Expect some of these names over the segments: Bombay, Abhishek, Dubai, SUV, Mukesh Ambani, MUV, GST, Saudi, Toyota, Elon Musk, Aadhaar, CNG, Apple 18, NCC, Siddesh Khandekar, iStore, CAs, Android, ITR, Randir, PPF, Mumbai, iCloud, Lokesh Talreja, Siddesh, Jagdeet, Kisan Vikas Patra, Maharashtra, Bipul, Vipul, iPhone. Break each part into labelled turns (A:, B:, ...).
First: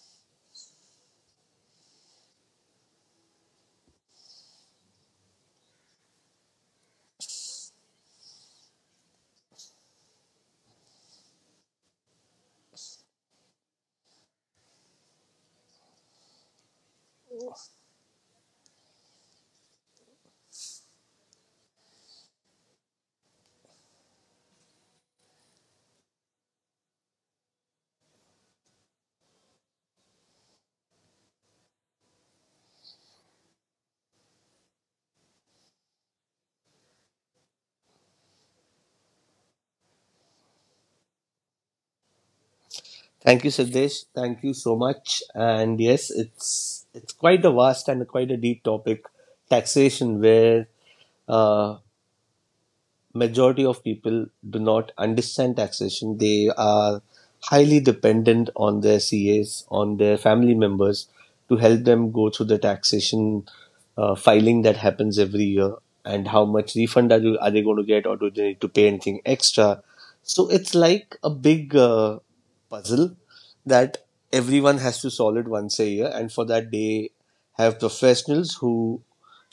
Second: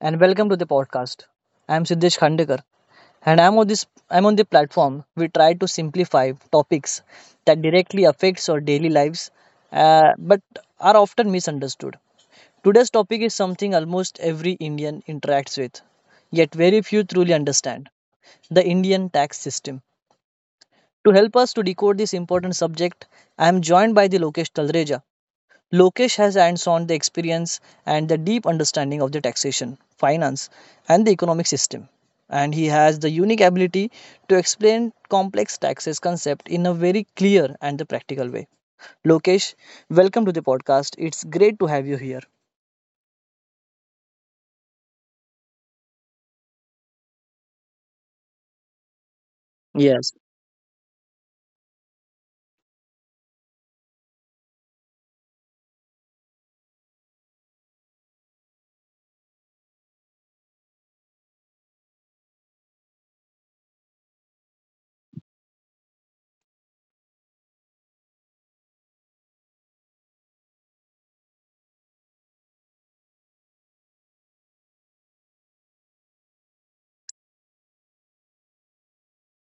A: and welcome to the podcast. I am Siddesh Khandekar and I'm on the platform we try to simplify topics that directly affects our daily lives, but are often misunderstood. Today's topic is something almost every Indian interacts with yet very few truly understand the Indian tax system. To help us to decode this important subject, I am joined by the Lokesh Talreja. Lokesh has hands-on the experience and the deep understanding of the taxation, finance, and the economic system, and he has the unique ability to explain complex taxes concept in a very clear and the practical way. Lokesh, welcome to the podcast. It's great to have you here.
B: Thank you, Siddesh. Thank you so much. And yes, it's quite a vast and quite a deep topic,
A: Yes.
B: taxation, where uh, majority of people do not understand taxation. They are highly dependent on their CAs, on their family members to help them go through the taxation filing that happens every year and how much refund are, are they going to get or do they need to pay anything extra. So it's like a big puzzle that everyone has to solve it once a year and for that they have professionals who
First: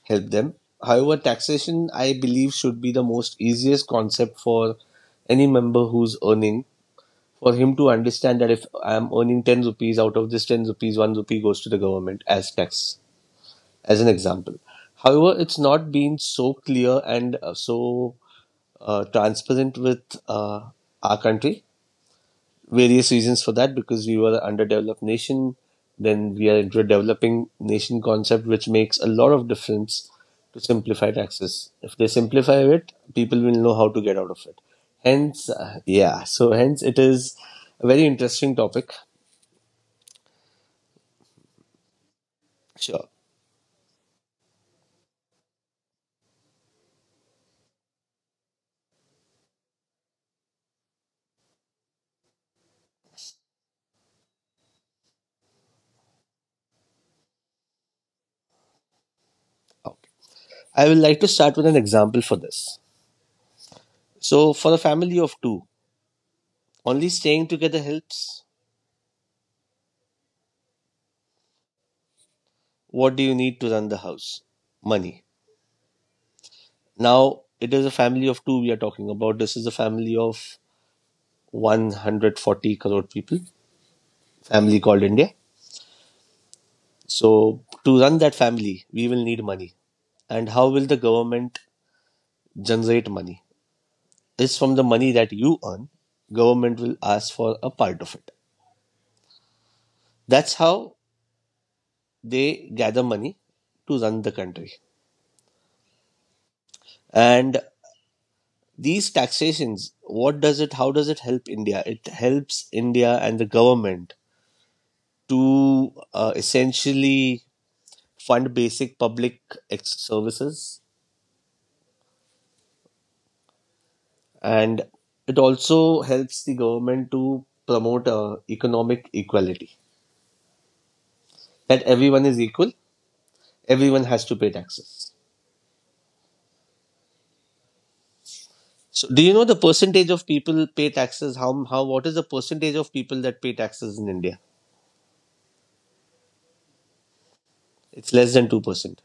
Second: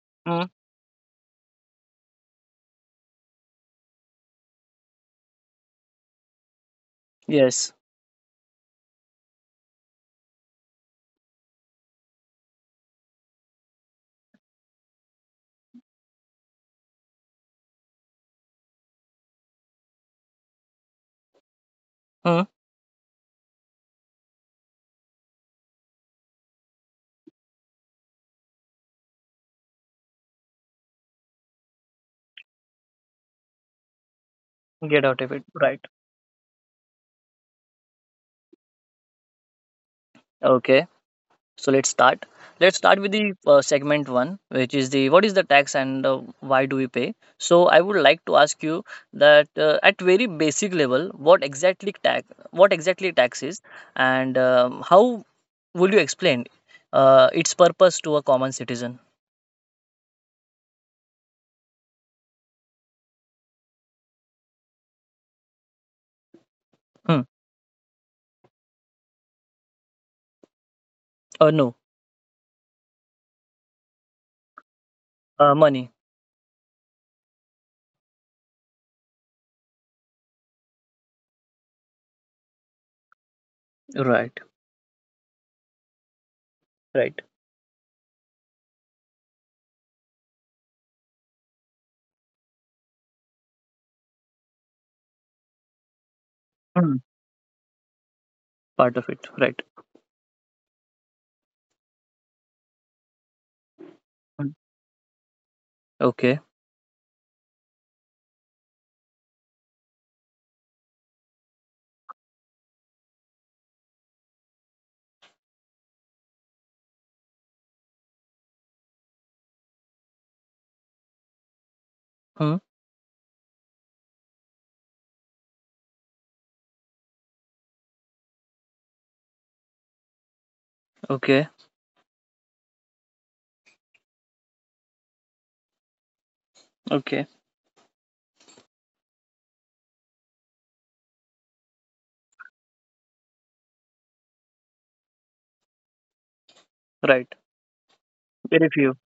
B: help
A: Mm.
B: them. However, taxation, I believe, should be the most easiest concept for any member who's earning, for
A: Yes.
B: him to understand that if I'm earning 10 rupees, out of this 10 rupees, 1 rupee goes to the government as tax, as an example. However, it's not been so clear and so transparent with our country
A: Mm.
B: various reasons for that because we were an underdeveloped nation. Then we are into a developing nation concept, which makes a lot of difference to simplify taxes. If they simplify it, people will know how to get out of it.
A: Get out of it.
B: Hence,
A: Right.
B: yeah, so hence it is a very interesting topic.
A: Okay. So let's start. Let's start
B: Sure.
A: with the segment one, which is the what is the tax, and why do we pay? So I would like to ask you that at very basic level, what exactly tax is, and how will you explain its purpose to a common citizen?
B: Okay. I will like to start with an example for this. So, for a family of two, only
A: Hmm.
B: staying together helps.
A: Or no,
B: What do you need to run the house? Money.
A: money.
B: Now, it is a family of two we are talking about. This is a family of 140 crore people,
A: Right.
B: family called India.
A: Right.
B: So, to run that family, we will need money. And how will the government generate money? Is from the money that you earn, government will
A: Hmm.
B: ask for a part of it.
A: Part of it. Right.
B: That's how they gather money to run the
A: Hmm.
B: country.
A: Okay.
B: And these taxations, what does it, how does it help India? It helps India and the government to essentially fund basic public services
A: Hmm.
B: and it also helps the government to promote economic equality,
A: Okay.
B: that everyone is equal, everyone has to pay taxes.
A: Okay.
B: So do you know the percentage of people pay taxes? How what is the percentage of people that pay taxes in India?
A: Right.
B: It's less than
A: Very few.
B: 2%.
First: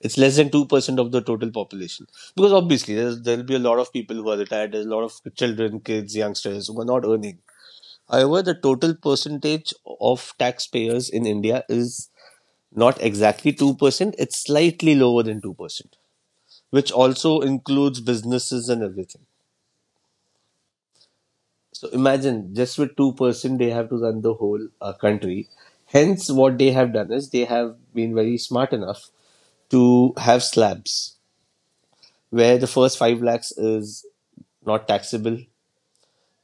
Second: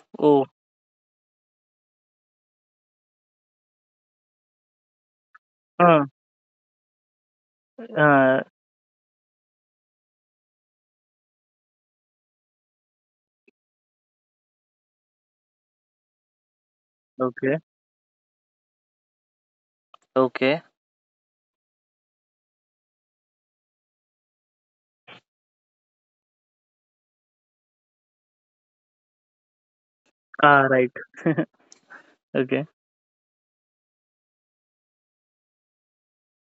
B: It's less
A: Oh.
B: than 2% of the total population, because obviously there'll be a lot of people who are retired, there's a lot of children,
A: Uh,
B: kids, youngsters who are not earning.
A: uh,
B: However, the total percentage of taxpayers in India is not exactly 2%, it's slightly lower than 2%, which also
A: okay.
B: includes businesses and everything.
A: Okay.
B: So imagine just with 2%, they have to run the whole country. Hence, what they have done is they have been very smart enough to have
A: Ah, right.
B: slabs where
A: Okay.
B: the first 5 lakhs is not taxable.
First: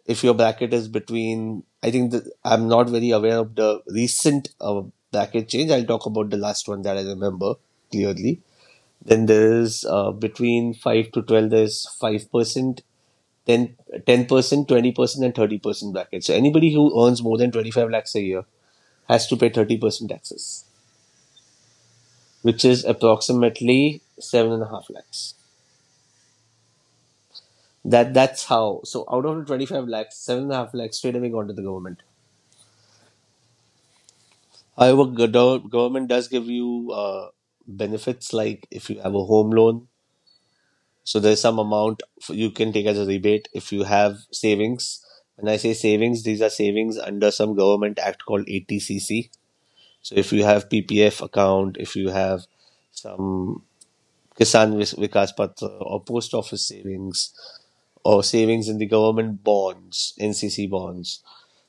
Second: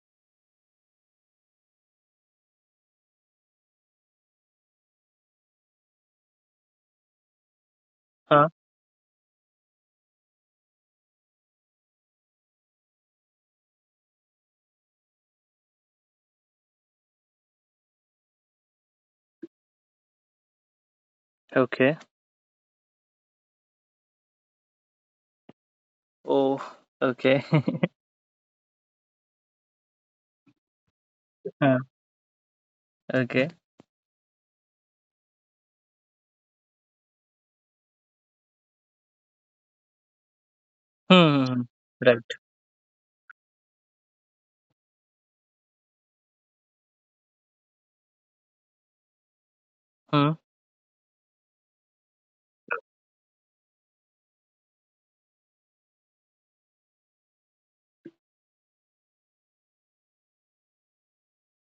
B: If your bracket is between, I think the, I'm not very aware of the recent bracket change. I'll talk about the last one that I remember clearly.
A: Ah,
B: Then there is between 5 to 12, there's 5%, then 10%, 20%, and 30% bracket. So anybody who earns more than 25 lakhs a year has to pay 30% taxes,
A: okay.
B: which is approximately 7.5 lakhs.
A: Oh, okay.
B: That's how. So out of the 25 lakhs, 7.5 lakhs straight away gone to the
A: Ah,
B: government.
A: okay.
B: However, government does give you benefits like if you have a home loan, so there's
A: Hmm.
B: some
A: Hmm,
B: amount
A: right.
B: you can take as a rebate if you have savings. When I say savings, these are savings under some government act called ATCC. So if
A: Hmm,
B: you have PPF account, if you have some Vikas Patra or post office savings or savings in the government bonds, NCC bonds.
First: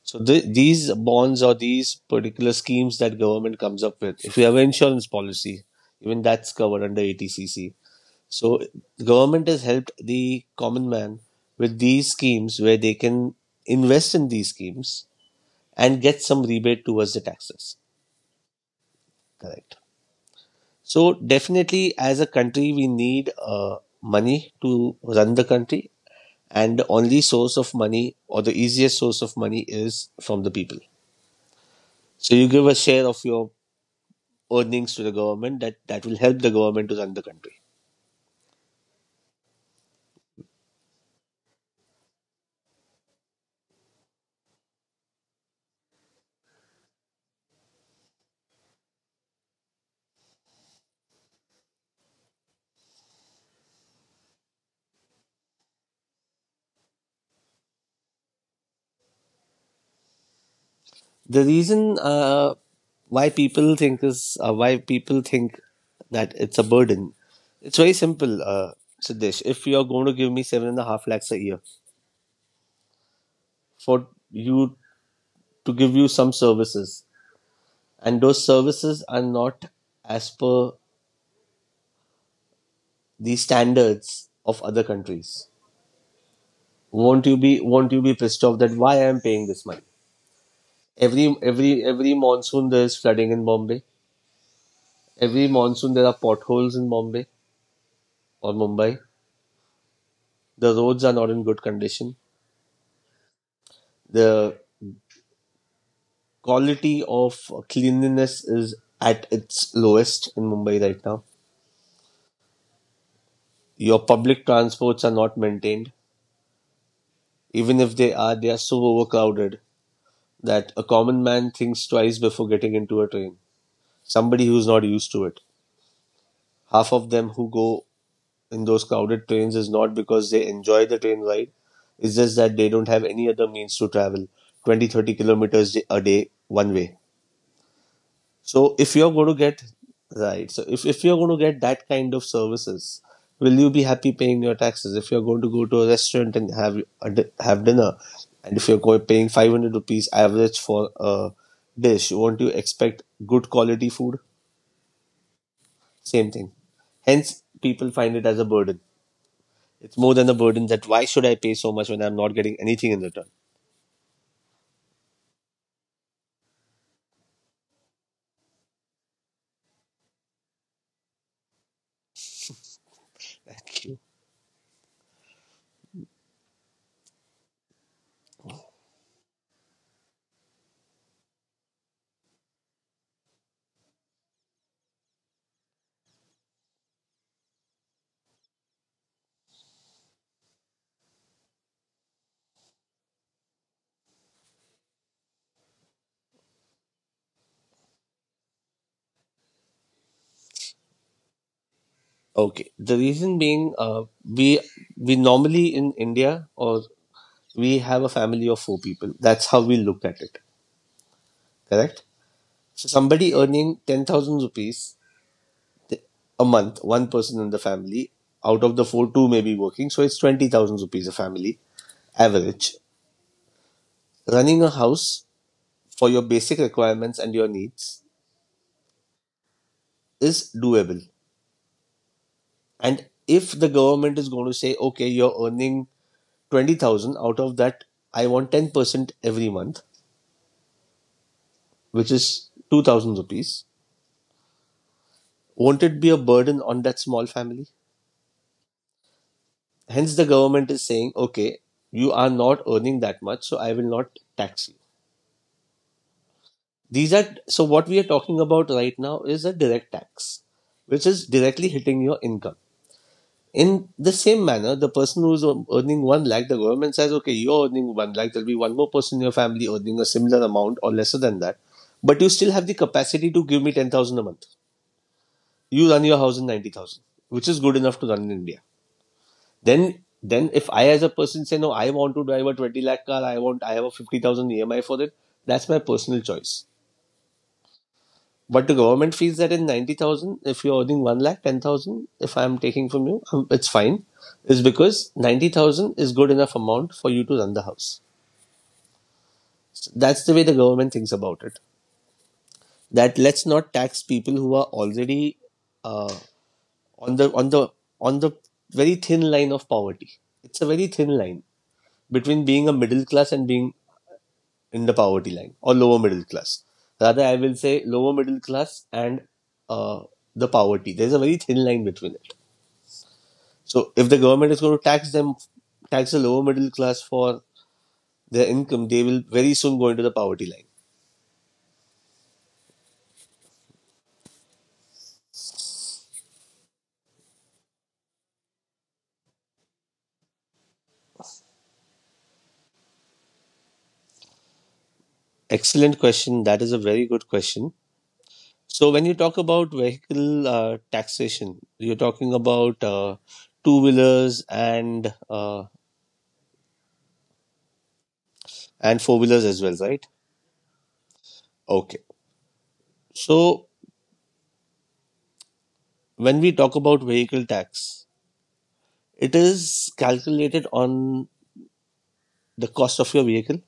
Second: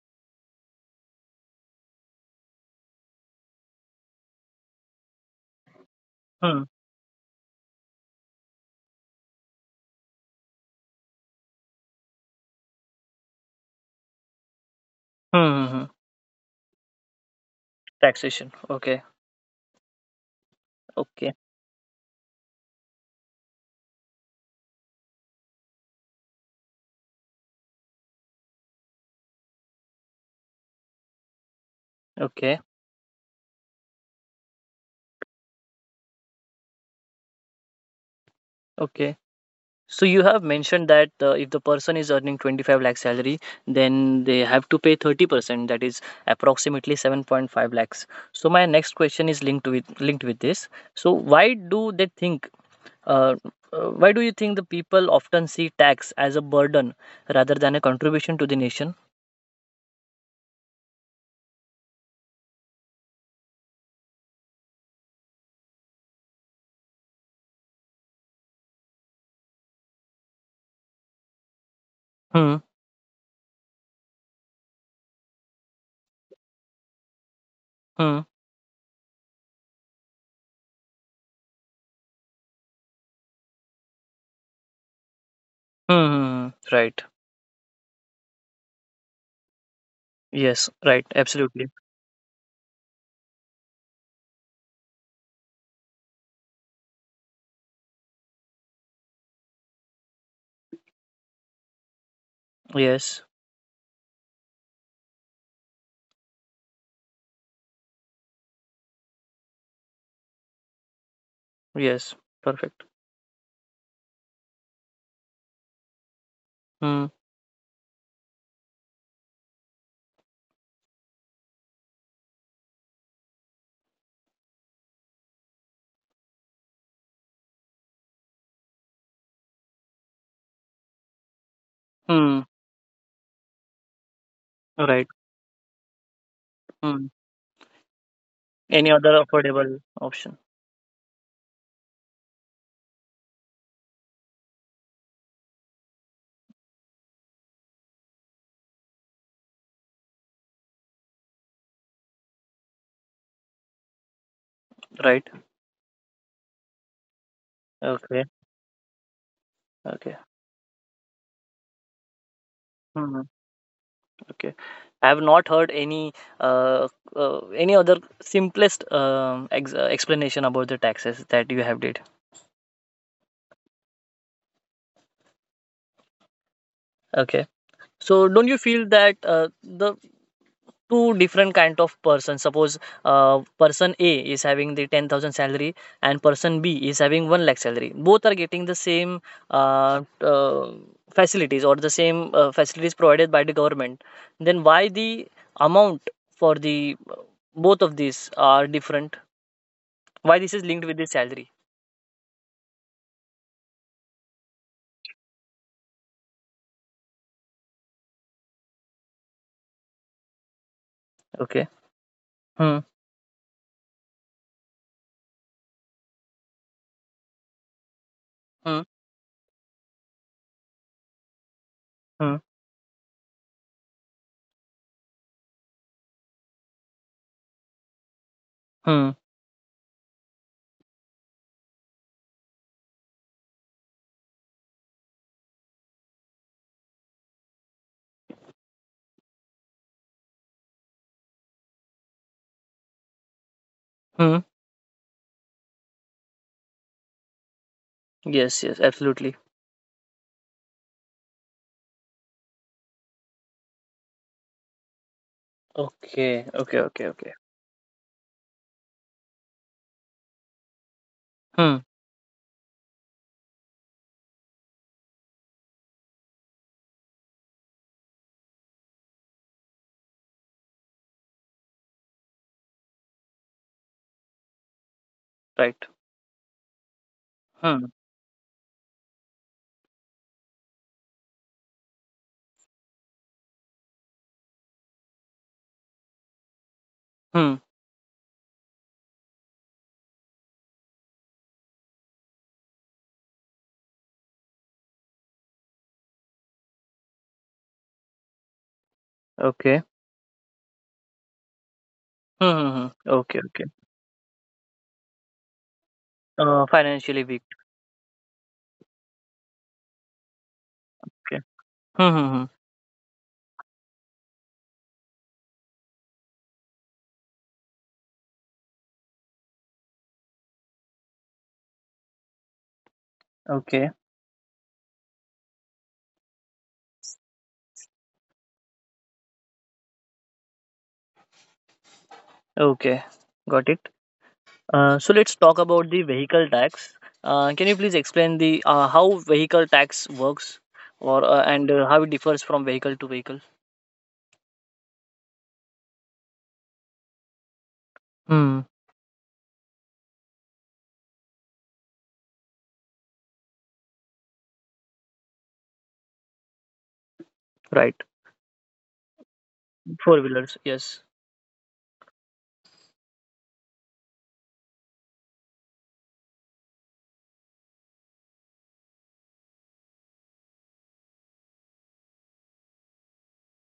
B: So these bonds or these particular schemes that government comes up with. If you have an insurance policy, even that's
A: hmm,
B: covered under ATCC, so the government has helped the common man with these schemes where they can invest in these schemes
A: hmm, hmm, hmm.
B: and get some rebate towards the taxes.
A: Taxation. Okay.
B: Correct. So
A: Okay.
B: definitely, as a country, we need money to run the country, and the only source of money or the easiest source of money is from the people. So you
A: Okay.
B: give a share of your earnings to the government, that will help the government to run the country.
A: Okay. So you have mentioned that if the person is earning 25 lakh salary, then they have to pay 30%. That is approximately 7.5 lakhs. So my next question is linked with this. So why do they think Uh, why do you think the people often see tax as a burden rather than a contribution to the nation?
B: The reason why people think that it's a burden. It's very simple, Siddesh. If you're going to give me seven and a half lakhs a year
A: Hmm.
B: for you to give you some services,
A: Hmm.
B: and those services are not as per the standards of other countries,
A: Hmm. Hmm, hmm. Right.
B: won't you be pissed off that why I am paying this money?
A: Yes. Right.
B: Every
A: Absolutely.
B: every every monsoon there is flooding in Bombay. Every monsoon there are potholes in Bombay or Mumbai. The roads are not in good condition.
A: Yes.
B: The quality of cleanliness is at its lowest in Mumbai right now.
A: Yes. Perfect.
B: Your public transports are not maintained.
A: Hmm.
B: Even if they are, they are so overcrowded that a common man thinks twice before getting into a train. Somebody who's not used to it. Half of them who go in those crowded trains is not because they enjoy the train ride, it's just
A: Hmm.
B: that they don't have any other means to travel 20 to
A: Right.
B: 30 kilometers a day one way.
A: Hmm.
B: So
A: Any
B: if
A: other
B: you're going to get
A: affordable option?
B: Right, if you're going to get that kind of services, will you be happy paying your taxes? If you're going to go to a restaurant and have dinner, and if you're going paying 500 rupees average for a dish, won't you expect good quality food?
A: Right.
B: Same thing. Hence, people find
A: Okay.
B: it as a burden. It's
A: Okay.
B: more than a burden that why should I pay so much when I'm not getting anything in
A: Hmm.
B: return?
A: Okay. I have not heard uh, any other simplest explanation about the taxes that you have did. Okay. So don't you feel that the two different kind of person, suppose person a is having the 10,000 salary and person b is having 1 lakh salary, both are getting the same uh, uh, facilities or the same facilities provided by the government, then why the amount for the, both of these are different? Why this is linked with the salary?
B: Okay, the reason being, we we normally in India or we have a family of four people. That's how we look at it,
A: Okay.
B: correct?
A: Hmm.
B: So somebody earning 10,000 rupees a month, one person in the family, out of
A: Hmm.
B: the four, two may be working. So it's 20,000 rupees a family
A: Hmm.
B: average. Running a house for your basic requirements and your needs
A: Hmm.
B: is doable. And if the government is going to say, okay, you're earning 20,000, out of that, I want 10% every month, which is 2,000 rupees,
A: Hmm.
B: won't it be a burden on that small family?
A: Yes, yes, absolutely.
B: Hence, the government is saying, okay, you are not earning that much, so I will not tax you.
A: Okay, okay, okay, okay.
B: These are, so what we are talking about right now is a direct tax, which is
A: Hmm.
B: directly hitting your income. In the same manner, the person who's earning one lakh, the government says, okay, you're earning one lakh, there'll be one more person in your family earning a similar amount or lesser than that, but you still have the capacity to give me 10,000 a month.
A: Right.
B: You run your house in 90,000, which is good
A: Hmm.
B: enough to run in India. Then if I as a person say no, I want to drive a 20 lakh car, I want, I have a 50,000 EMI for it. That's my personal choice. But the government feels that in 90,000, if you're earning 1 lakh, 10,000, if I'm taking from you, it's fine. Is because 90,000 is good enough amount for you to run the house. So that's the way the government thinks about it.
A: Hmm. Okay. Hmm. Hmm. Hmm
B: That
A: Okay.
B: let's
A: okay
B: not tax people who are already uh,
A: O
B: on
A: financially
B: the
A: weak,
B: on the very thin line of poverty. It's a very thin
A: okay.
B: line
A: Hmm. Hmm. Hmm.
B: between being a middle class and being in the poverty line or lower middle class. Rather, I will say lower middle class and uh, the poverty. There's a very thin line between it.
A: Okay,
B: So, if the government is going to tax them, tax the lower middle class for their income, they will very soon go into the poverty line.
A: okay. Got it. So let's talk about the vehicle tax. Can you please explain the how vehicle tax works, or and how it differs from vehicle to vehicle?
B: Excellent question. That is a very good question.
A: Hmm.
B: So, when you talk about vehicle taxation, you're talking about two wheelers and uh,
A: Right.
B: and four wheelers as well, right?
A: Four wheelers, yes.
B: Okay. So, when we talk about vehicle tax, it is calculated on the cost of your vehicle,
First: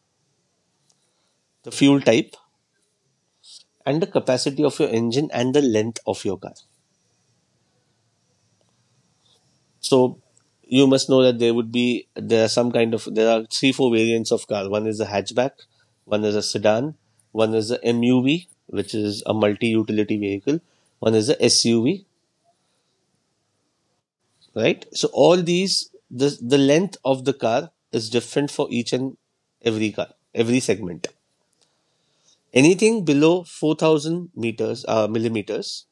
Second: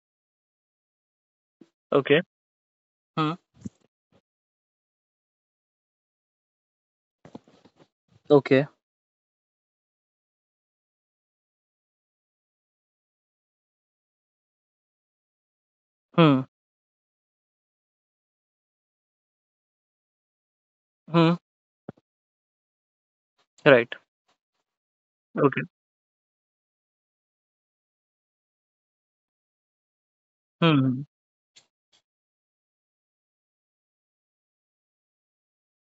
B: the fuel
A: Okay.
B: type,
A: Hmm.
B: and the capacity of your engine and the length of your car.
A: Okay.
B: So you must know that there would be there are some kind of there are 3 4 variants of car. One is a hatchback, one is
A: Hmm.
B: a sedan, one is a MUV, which is a multi-utility vehicle, one is
A: Hmm.
B: a SUV,
A: Right.
B: right? So all
A: Okay.
B: these, the length of the car is different for each and every car, every
A: Hmm. Hmm.
B: segment. Anything below 4,000 meters, millimeters,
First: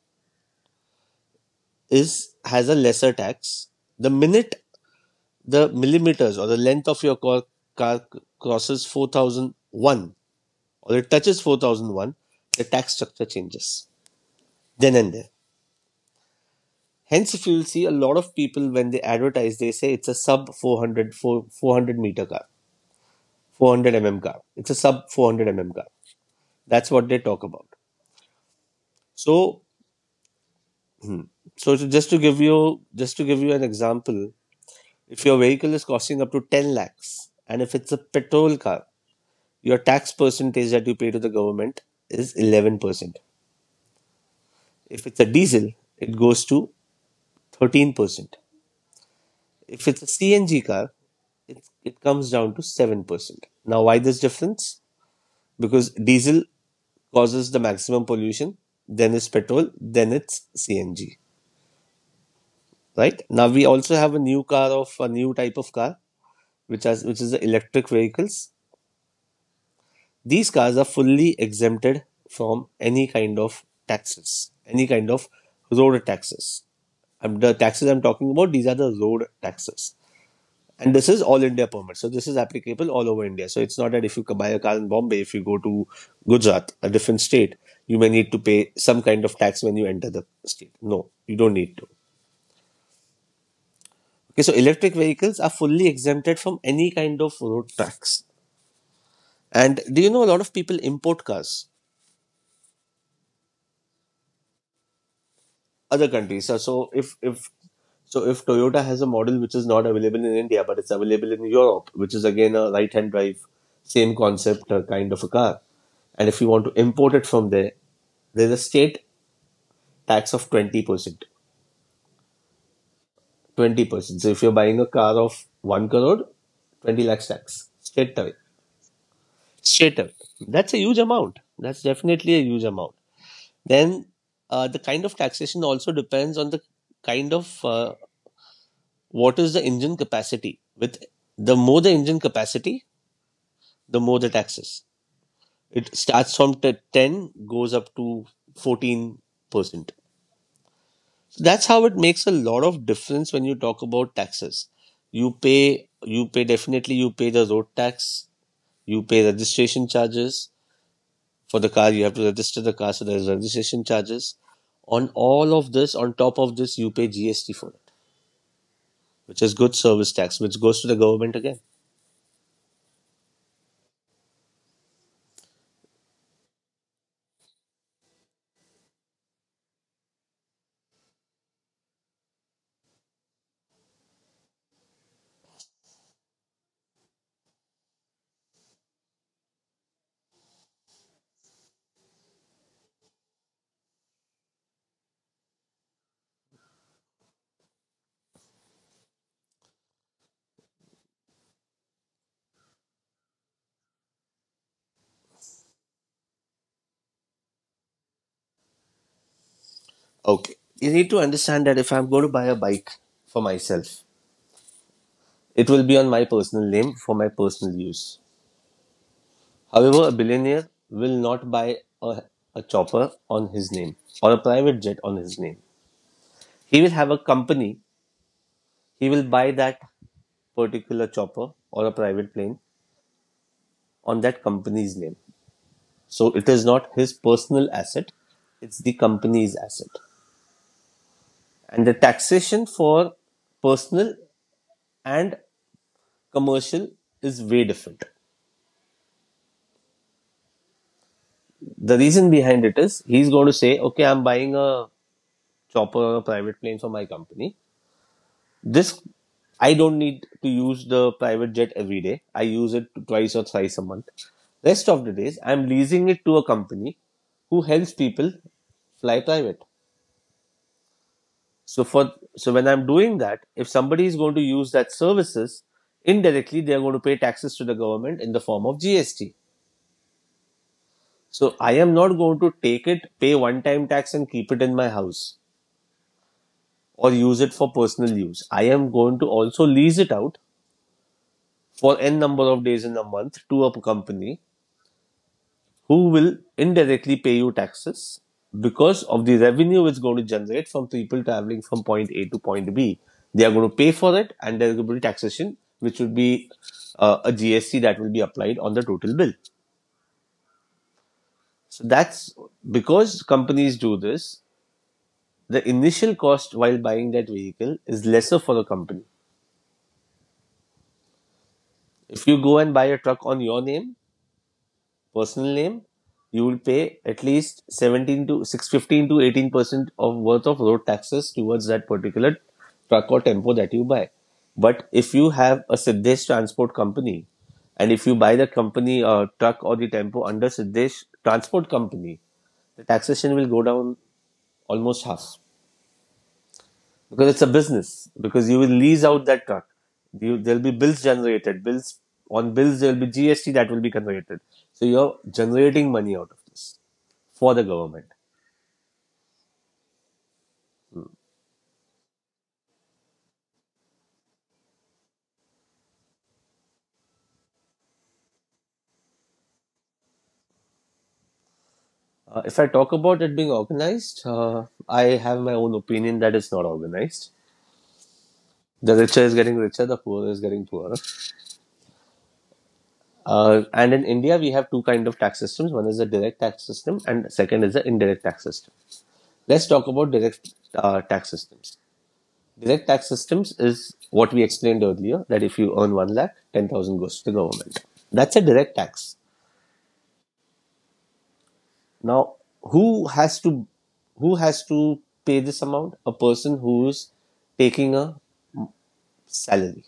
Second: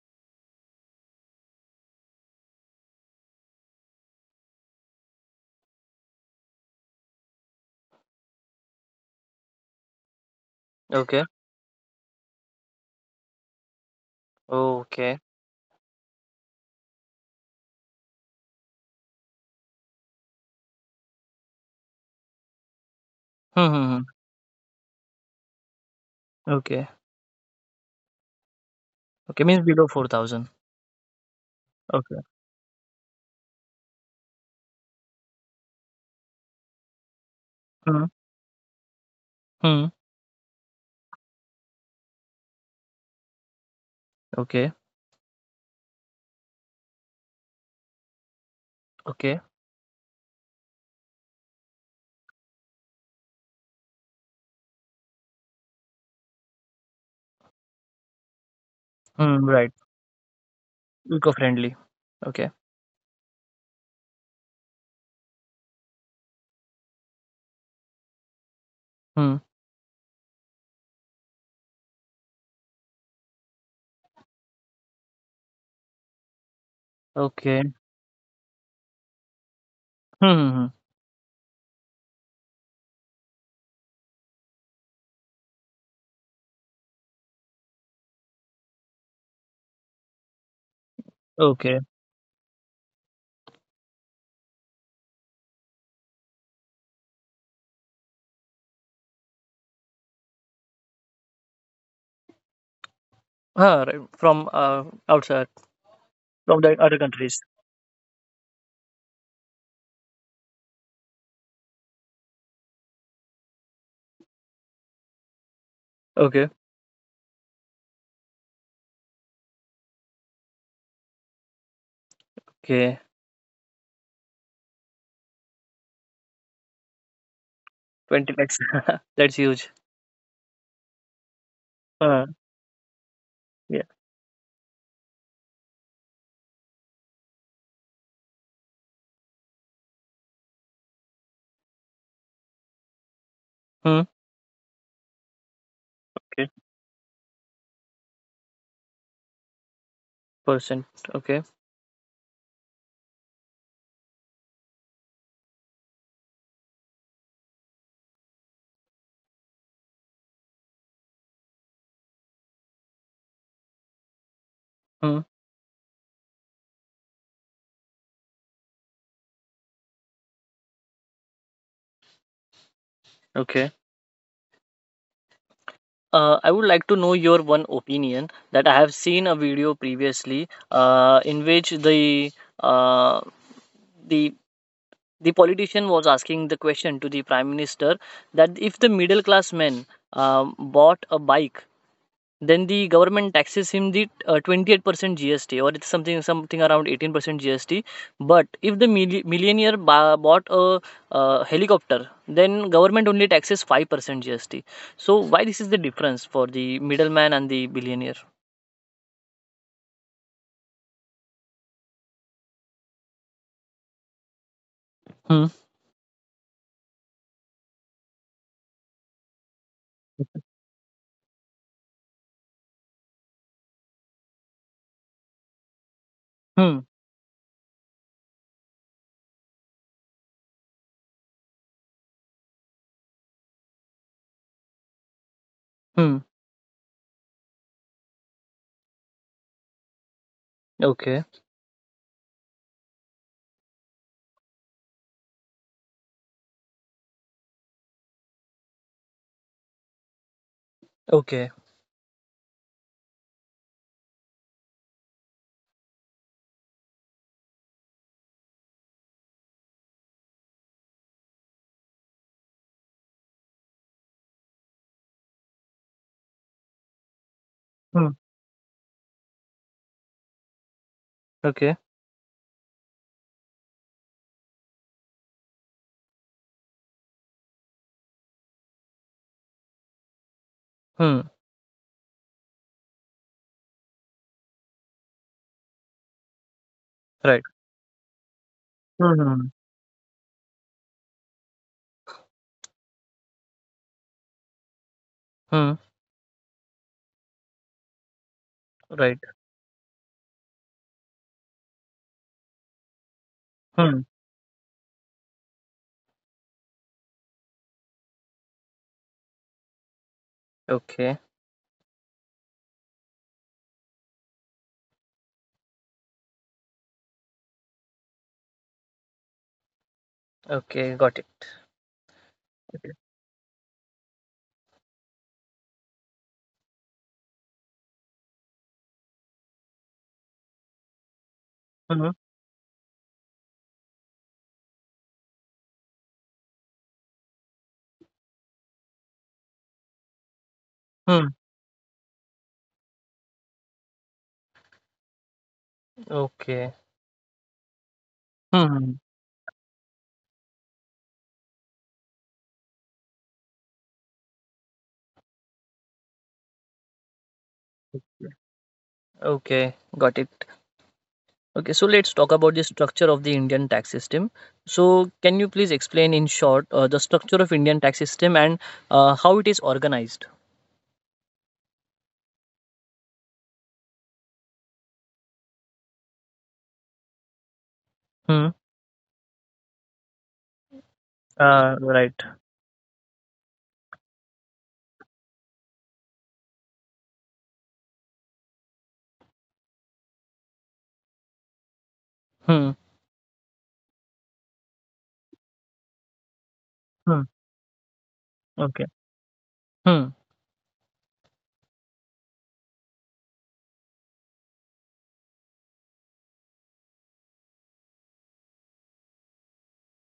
B: is has a lesser tax. The minute the millimeters or the length of your car crosses 4,001 or it
A: Okay.
B: touches 4,001, the tax structure changes then and
A: Okay.
B: there. Hence, if you will see a lot of people when they advertise, they say it's a sub 400 400-meter car,
A: Hmm. Hmm.
B: 400
A: hmm.
B: mm car. It's a sub 400 mm car.
A: Okay.
B: That's what they talk about.
A: Okay,
B: So,
A: means below 4,000.
B: just to
A: Okay.
B: give you an example, if your vehicle is costing up to 10 lakhs and if it's a
A: Hmm.
B: petrol car, your
A: Hmm.
B: tax percentage that you pay to the government is 11%.
A: Okay.
B: If it's a diesel, it goes to 13%.
A: Okay.
B: If it's a CNG car, it comes down to 7%. Now, why this difference? Because diesel causes the maximum pollution, then it's
A: Hmm.
B: petrol,
A: Right.
B: then it's CNG,
A: Eco-friendly. Okay.
B: right? Now, we also have a new car of a new type of car, which is the electric vehicles.
A: Hmm.
B: These cars are fully exempted from any kind of taxes, any kind of road taxes. And the
A: Okay.
B: taxes I'm talking about, these are the road taxes.
A: Hmm. Hmm, hmm.
B: And this is all India permit. So this is applicable all over India. So it's not that if you buy a car in Bombay, if you go to Gujarat, a different state, you may need to pay some kind of tax when you enter the state. No, you don't need
A: Okay.
B: to. Okay, so electric vehicles are fully exempted from any kind of road tax. And do you know a lot of people import cars?
A: Ah, right. From outside,
B: Other countries. So,
A: from the
B: so
A: other
B: if
A: countries.
B: if so if Toyota has a model which is not available in India but it's available in Europe, which is again a right-hand drive, same concept, kind of a car, and if
A: Okay.
B: you want to import it from there, there's a state tax of 20%.
A: Okay.
B: 20%. So if you're buying a car of one crore, 20 lakhs tax straight away.
A: 20 lakhs. That's huge.
B: Straight away. That's a huge amount. That's
A: Uh,
B: definitely a huge amount.
A: yeah.
B: Then the kind of taxation also depends on the kind of what is the engine capacity? With the more the engine capacity,
A: Hmm.
B: the more the taxes. It starts
A: Okay.
B: from 10, goes up to 14%. So
A: Percent. Okay.
B: that's how it makes a lot of difference when you talk about taxes. You pay definitely, you pay the road tax, you pay registration charges for the car, you have to register the car, so there's registration charges. On
A: Hmm.
B: all of this, on top of this, you pay GST for it, which is goods service tax, which goes to the government again.
A: Okay. I would like to know your one opinion that I have seen a video previously, in which the, uh, the the politician was asking the question to the prime minister, that if the middle class men bought a bike, then the government taxes him the 28% GST, or it's something around 18% GST. But if the millionaire bought a helicopter, then government only taxes 5% GST. So why this is the difference for the middleman and the billionaire?
B: Okay, you need to understand that if I'm going to buy a bike for myself,
A: Hmm.
B: it will be on my personal name for my personal use. However, a billionaire will not buy a chopper on his name or a private jet on his name.
A: Hmm.
B: He will have a company, he will buy that particular chopper or a private plane on that company's name.
A: Hmm.
B: So it is not his personal asset, it's the company's asset.
A: Okay.
B: And the taxation for personal and commercial is way different.
A: Okay.
B: The reason behind it is he's going to say, okay, I'm buying a chopper or a private plane for my company. This, I don't need to use the private jet every day. I use it twice or thrice a month. Rest of the days, I'm leasing it to a company who helps
A: Hmm.
B: people fly private.
A: Okay.
B: So when I'm doing that, if somebody is going to use that services, indirectly they are going to pay taxes to the government in the form of GST.
A: Hmm.
B: So I am not going to take it, pay one time tax and keep it in my house, or use
A: Right.
B: it for personal use. I am going to
A: Hmm.
B: also lease it out for n number of days in a month to a company
A: Hmm.
B: who will indirectly pay you taxes because
A: Right.
B: of the revenue it's going to generate from people traveling from point A to point B. They are going to pay
A: Hmm.
B: for it and there will be taxation, which would be a GST that will be applied on the total bill.
A: Okay.
B: So that's because companies do this, the initial cost while buying that vehicle is lesser for the company.
A: Okay. Got it.
B: If you go and
A: Okay.
B: buy a truck on your name, personal name, you will pay at least 17 to 6 15 to 18% of worth of road taxes towards that
A: Hmm.
B: particular truck or tempo that you buy. But if you have a Siddesh transport company, and if you buy the company truck or the tempo under Siddesh
A: Hmm.
B: transport company, the taxation will go down almost half
A: Okay.
B: because it's a business. Because you will
A: Hmm.
B: lease out that truck, there'll be bills generated. Bills on bills, there will be GST that will be generated. So you're generating money out of this for the government.
A: Okay. Got it. Okay, so let's talk about the structure of the Indian tax system. So can you please explain in short the structure of Indian tax system, and how it is organized?
B: If I talk about it being organized, I have my own opinion that it's not organized.
A: Hmm.
B: The richer is getting richer, the poorer is getting poorer.
A: Right.
B: And in India, we have two kind of tax systems. One is the direct tax system, and second is the indirect tax system. Let's talk about direct tax systems.
A: Hmm.
B: Direct tax systems is what we explained earlier that if you earn one lakh, 10,000
A: Hmm.
B: goes to the government. That's a direct
A: Okay.
B: tax.
A: Hmm.
B: Now, who has to who has to pay this amount? A person who is taking a salary,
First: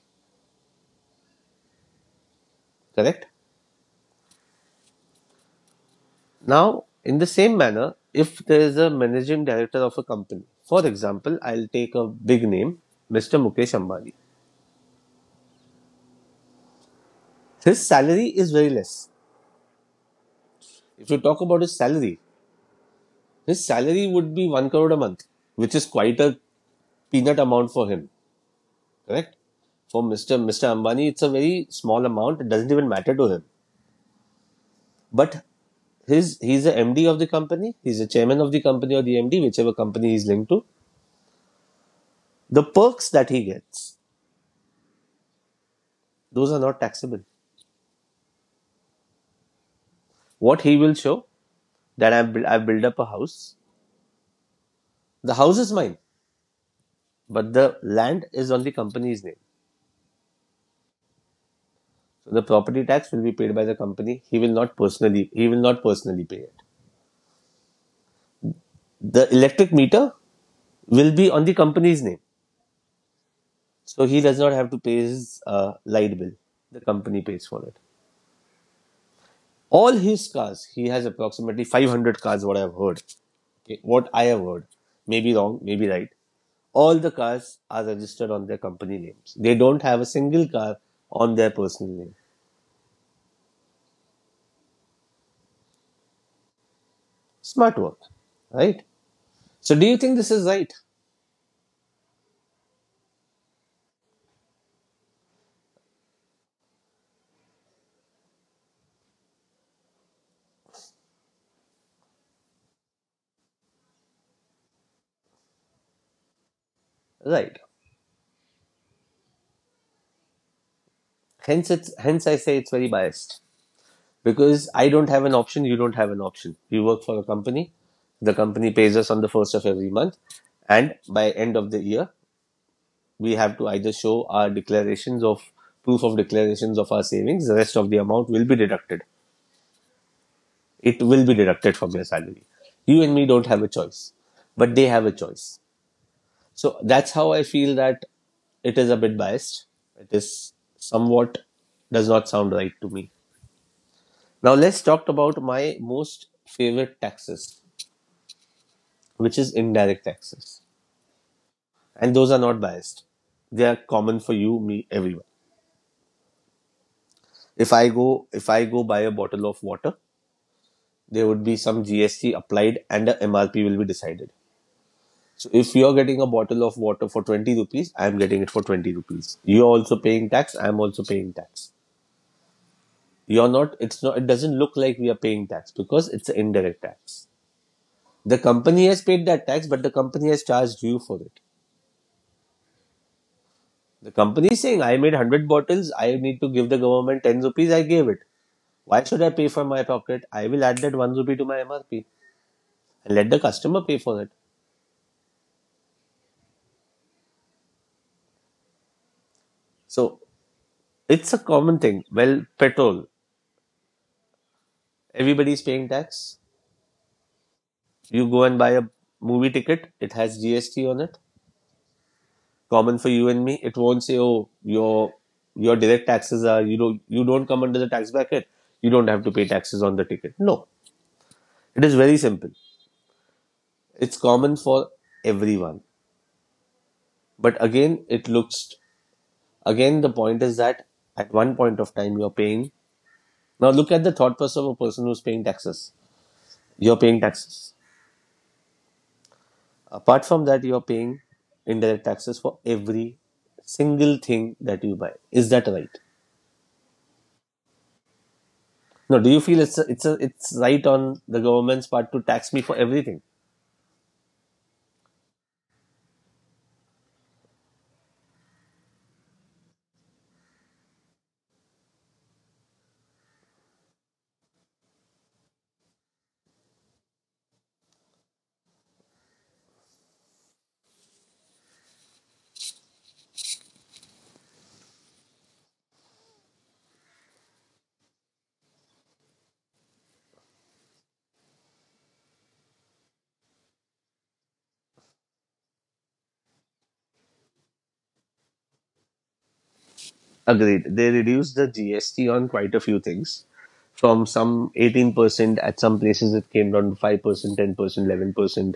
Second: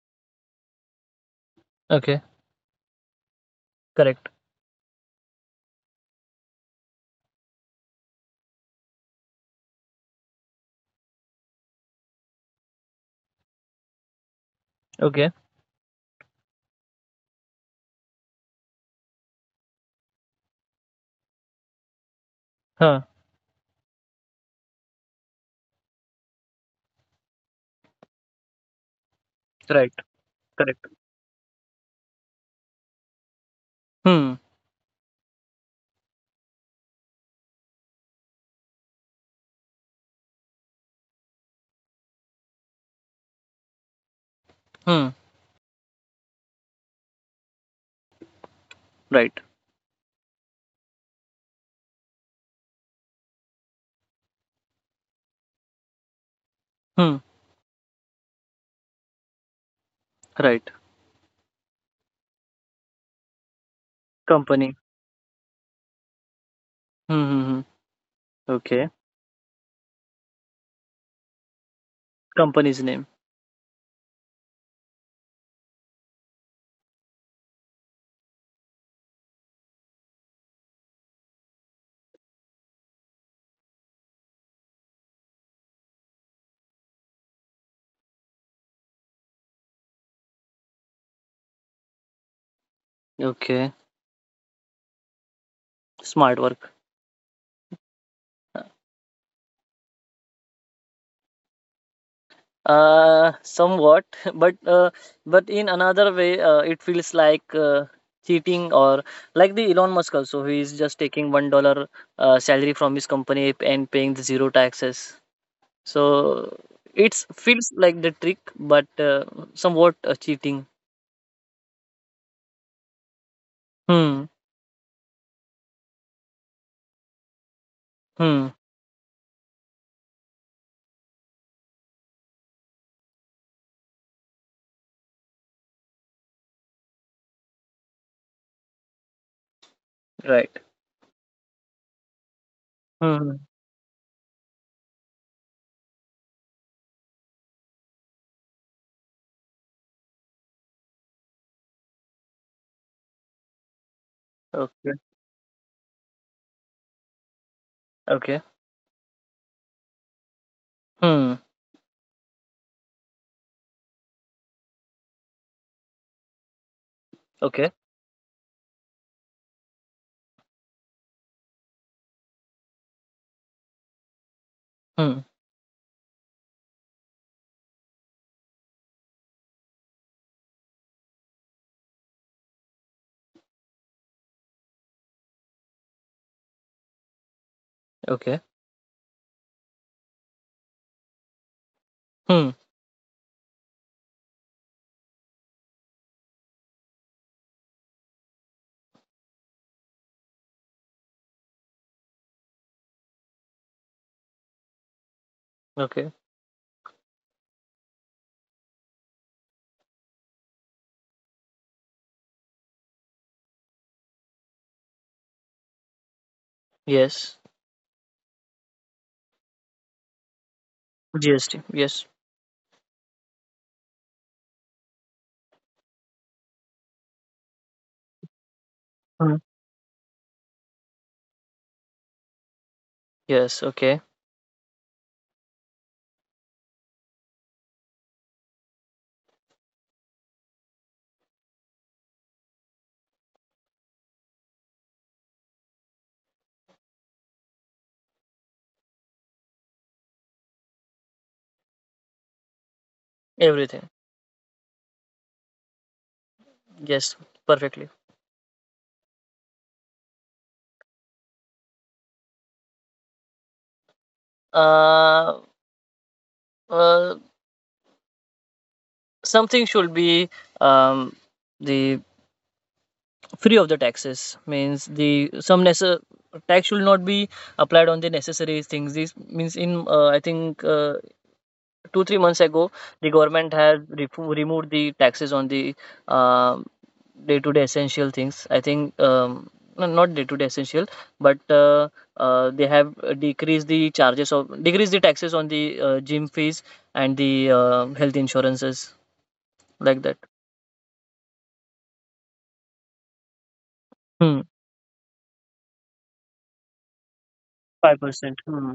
A: Okay.
B: correct?
A: Correct.
B: Now, in the same manner, if there is a managing director of a company, for example, I'll take a big name, Mr. Mukesh Ambani.
A: Okay.
B: His salary is very less. If you talk about
A: Huh.
B: his salary would be one crore a month, which is quite a peanut amount for him, correct?
A: Right.
B: For Mr.
A: Correct.
B: Ambani, it's a very small amount. It doesn't even matter to him.
A: Hmm.
B: But his he's the MD of the company, he's the chairman of the company or the MD, whichever company he's linked to. The perks that he gets,
A: Hmm.
B: those are not taxable.
A: Right.
B: What he will show that I've built up a house. The house is mine,
A: Hmm.
B: but the land is on the company's name.
A: Right.
B: So the property tax will be paid by the company.
A: Company.
B: He will not personally pay it.
A: Hmm, hmm, hmm. Okay.
B: The electric meter will be on the company's name,
A: Company's name.
B: so he does not have to pay his light bill. The company pays for it. All his cars, he has approximately 500 cars, what I've heard. Okay, what I have heard, maybe wrong, maybe right. All the cars are registered on their company names. They don't have a single car on their personal name.
A: Okay. Smart work.
B: Smart work, right? So do you think this is right?
A: Somewhat, but uh, but in another way, it feels like cheating, or like the Elon Musk also, he is just taking $1 salary from his company and paying the zero taxes. So it
B: Right,
A: feels like the trick, but somewhat cheating.
B: hence I say it's very biased,
A: Hmm.
B: because I don't have an option, you don't have an option. We work for a company, the
A: Hmm.
B: company pays us on the first of every month, and by end of the year, we have to either show our declarations of proof of declarations of our savings. The rest of the amount will be deducted.
A: Right.
B: It will be deducted from your salary. You and me don't
A: Hmm.
B: have a choice, but they have a choice. So that's how I feel that it is a bit biased. It is somewhat does not sound right to me. Now let's
A: Okay.
B: talk about my most favorite taxes,
A: Okay.
B: which is indirect taxes,
A: Hmm.
B: and those are not biased. They are common for you, me, everyone. if
A: Okay.
B: i go if I go buy a bottle of water, there would be some GST applied and the MRP will be decided.
A: Hmm.
B: So if you're getting a bottle of water for 20 rupees, I'm getting it for 20 rupees. You're also paying tax, I'm also paying tax. You're not, it's not, it doesn't look like we are paying tax because it's an indirect tax. The
A: Okay.
B: company has paid that tax, but the company has charged you for it.
A: Hmm.
B: The company is saying, I made 100 bottles, I need to give the government 10 rupees, I gave it. Why should I pay from my pocket? I will add that 1 rupee to my MRP and let the customer pay for it.
A: Okay.
B: So it's a common thing. Well, petrol. Everybody's paying tax.
A: Yes.
B: You go and buy a movie ticket, it has GST on it.
A: GST. Yes.
B: Common for you and me. It won't say, oh, your direct taxes are, you don't come under the tax bracket. You don't have to
A: Hmm.
B: pay taxes on the ticket. No. It is very simple.
A: Yes. Okay.
B: It's common for everyone. But again, it looks, again the point is that at one point of time you're paying, now look at the thought process of a person who's paying taxes. You're paying taxes. Apart from that, you are paying indirect taxes for every
A: Everything.
B: single thing that you buy. Is that right?
A: Yes, perfectly.
B: No. Do you feel it's it's right on the government's part to tax me for everything?
A: Uh, uh, something should be um, the free of the taxes, means the some tax should not be applied on the necessary things. This means in, I think 2-3 months ago the government had removed the taxes on the um day to day essential things. I think, no, not day to day essential, but they have decreased the taxes on the gym fees and the health insurances like that.
B: Agreed. They reduced the GST on quite a few things. From
A: Hmm.
B: some 18%, at some places it came down to 5%, 10%,
A: 5%. Hmm.
B: 11%,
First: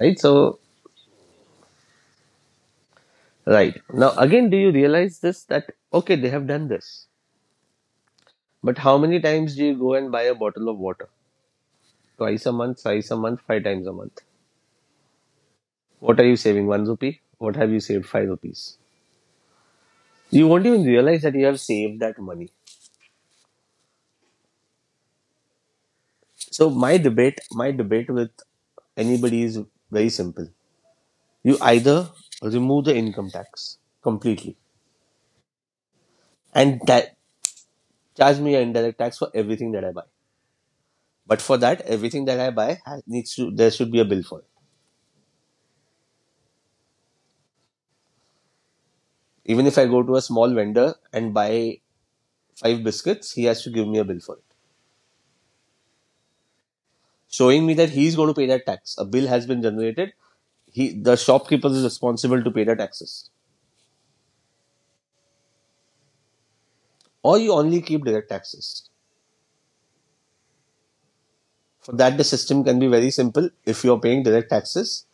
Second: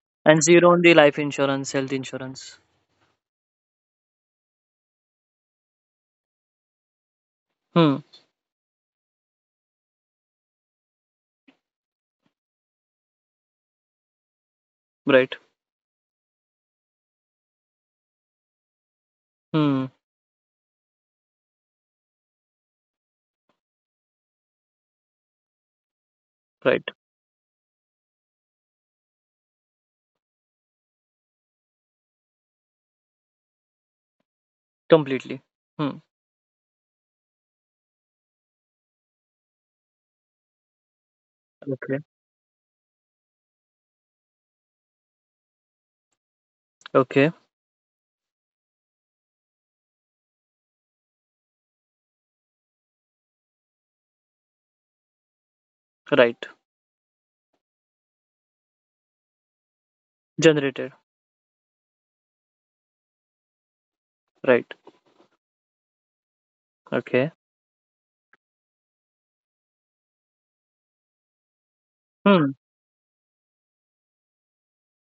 B: right?
A: And
B: So,
A: zero on the life insurance health insurance.
B: right. Now, again, do you realize this that, okay, they have done this,
A: Hmm.
B: but how many times do you go and buy a bottle of water? Twice a month, thrice a month, five times a month.
A: Right.
B: What are you saving? 1 rupee? What have you saved? 5 rupees.
A: Hmm.
B: You won't even realize that you have saved that money. So
A: Right.
B: my debate with anybody is very simple. You either remove the income tax completely
A: Completely. Hmm.
B: and charge me an indirect tax for everything that I buy. But for that,
A: Okay,
B: everything that I buy has, needs to there should be a bill for it.
A: okay.
B: Even if I go to a small vendor and buy five biscuits, he has to give me a bill for it,
A: Right.
B: showing me that he's going to pay that tax. A bill has been generated. He,
A: Generated.
B: the shopkeeper is responsible to pay the taxes.
A: Right. Okay.
B: Or you only keep direct taxes. For that, the
A: Hmm.
B: system can be very simple. If you're paying direct taxes,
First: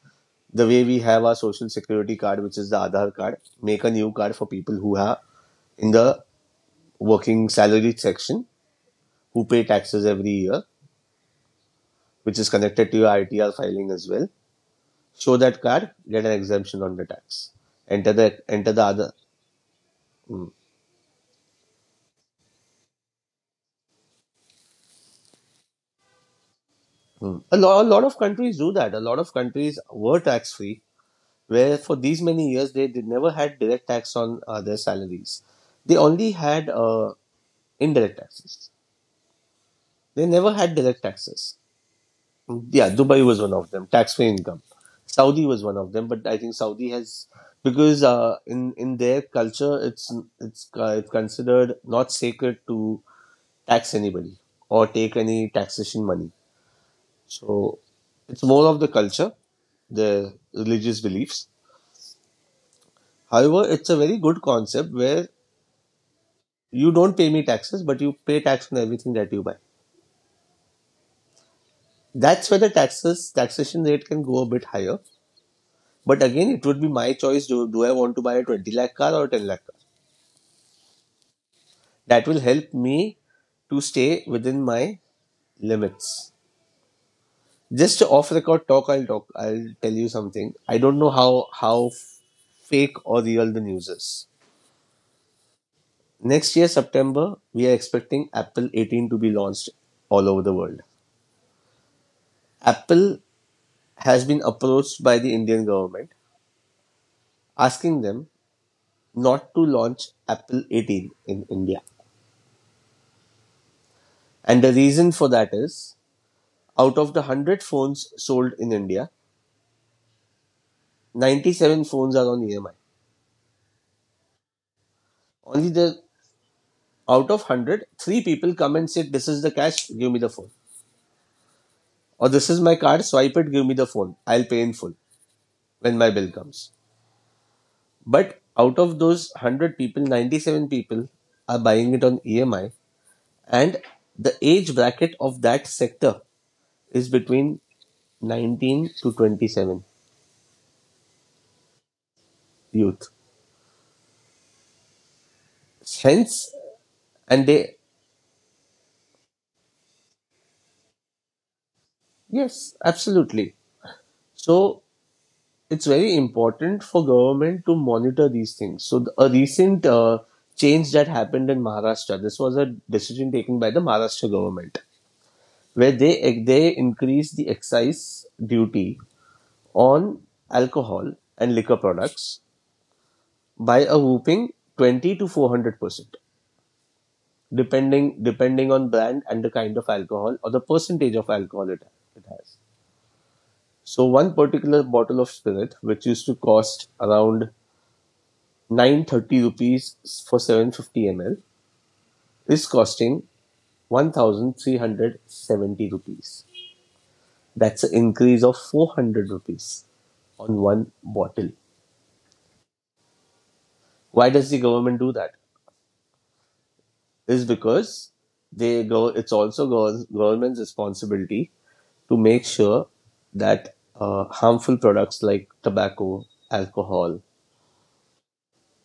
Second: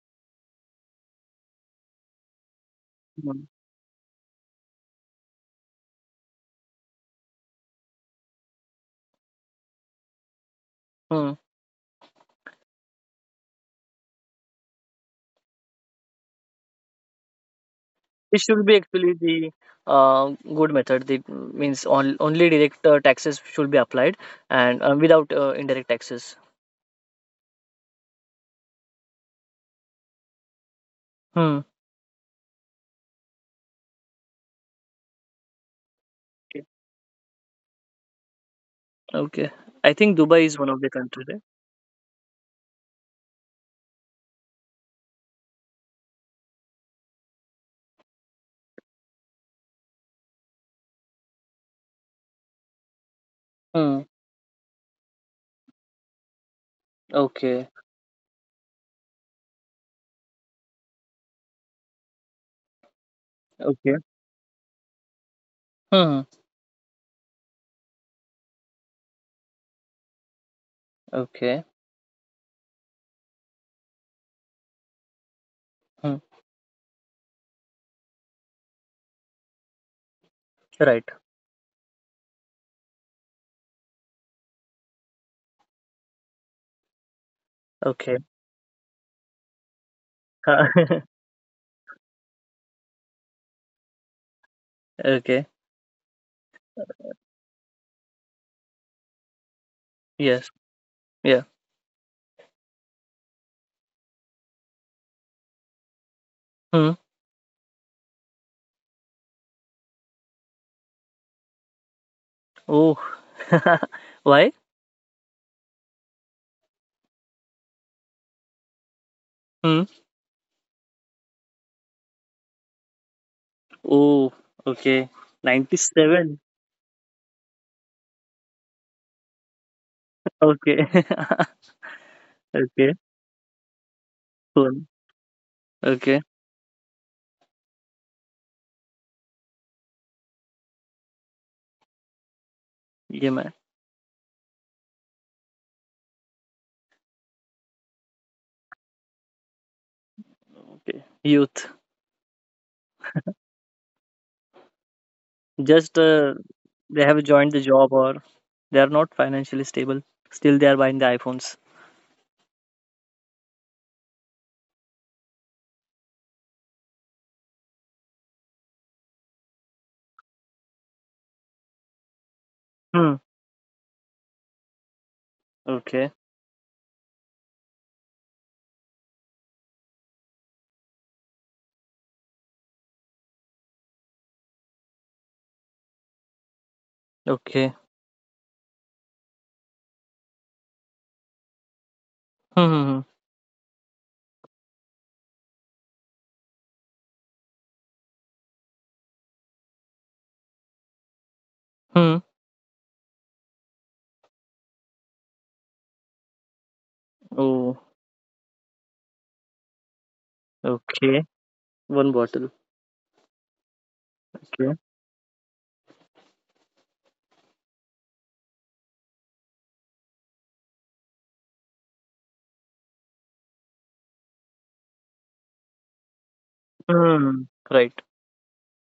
B: the way we have our social security card, which is the Aadhaar card,
A: Hmm.
B: make a new card for people who are in the working salary section who pay taxes every year,
A: Mm.
B: which is connected to your ITR filing as well. Show that card, get an exemption on the tax. Enter the
A: This should
B: enter
A: be
B: the other.
A: actually the uh, good method. The means on, only direct taxes should be applied, and without indirect taxes.
B: Mm. A lot of countries do that. A lot of countries were tax free,
A: Hmm.
B: where for these many years they never had direct tax on their salaries. They only
A: Okay.
B: had indirect taxes.
A: Okay. I think
B: They
A: Dubai
B: never
A: is one
B: had
A: of the
B: direct
A: countries. Eh?
B: taxes. Mm, yeah, Dubai was one of them. Tax free income. Saudi was one of them, but I think Saudi has because in their culture it's considered not sacred to tax
A: Hmm.
B: anybody or take any taxation money.
A: Okay.
B: So it's more of the culture, the religious beliefs. However, it's
A: Okay.
B: a very good concept where
A: Hmm.
B: you don't pay me taxes, but you pay tax on everything that you buy.
A: Okay.
B: That's where the taxes taxation rate can go a bit higher.
A: Hmm.
B: But again, it would be my choice. Do I want to buy a 20 lakh car or a 10 lakh car?
A: Right.
B: That will help me to stay within my limits. Just
A: Okay.
B: off record talk, I'll tell you something. I don't know how fake or real the news is.
A: Okay.
B: Next year, September, we are expecting Apple 18 to be launched all over
A: Yes.
B: the world.
A: Yeah.
B: Apple has been approached by the Indian government
A: Hmm.
B: asking them not to launch Apple 18 in India.
A: Oh. Why?
B: And the reason for that is out of the 100 phones sold in India,
A: Hmm.
B: 97 phones are on EMI.
A: Oh. Okay.
B: Only the
A: 97.
B: out of 100, three people come and say, this is the cash, give me the phone.
A: Okay.
B: Or this is my
A: Okay.
B: card, swipe it, give me the phone. I'll pay in
A: Cool.
B: full when my
A: Okay.
B: bill comes. But out of those 100 people, 97 people are buying it on EMI,
A: Yeah, man.
B: and the age bracket of that sector is between 19 to 27.
A: Youth,
B: Youth.
A: just
B: Hence,
A: they have
B: and
A: joined the
B: they,
A: job, or they are not financially stable, still they are buying the iphones.
B: yes, absolutely. So it's very important for government to monitor these things. A recent change that happened in Maharashtra, this was a
A: Hmm.
B: decision taken by the Maharashtra government, where
A: Okay,
B: they increased the excise duty on alcohol and liquor products by a whopping 20 to 400%,
A: okay.
B: depending on brand and the kind of alcohol or the percentage of alcohol it has.
A: Hmm, hmm, hmm.
B: So one particular bottle of spirit, which used to cost around 930 rupees for 750 ml,
A: Hmm.
B: is costing 1,370 rupees.
A: Oh,
B: That's an increase of 400 rupees on one
A: okay.
B: bottle.
A: One bottle.
B: Why does the
A: Okay.
B: government do that? Is because they go. It's also government's responsibility to make sure that harmful products like tobacco, alcohol
A: Hmm. Right,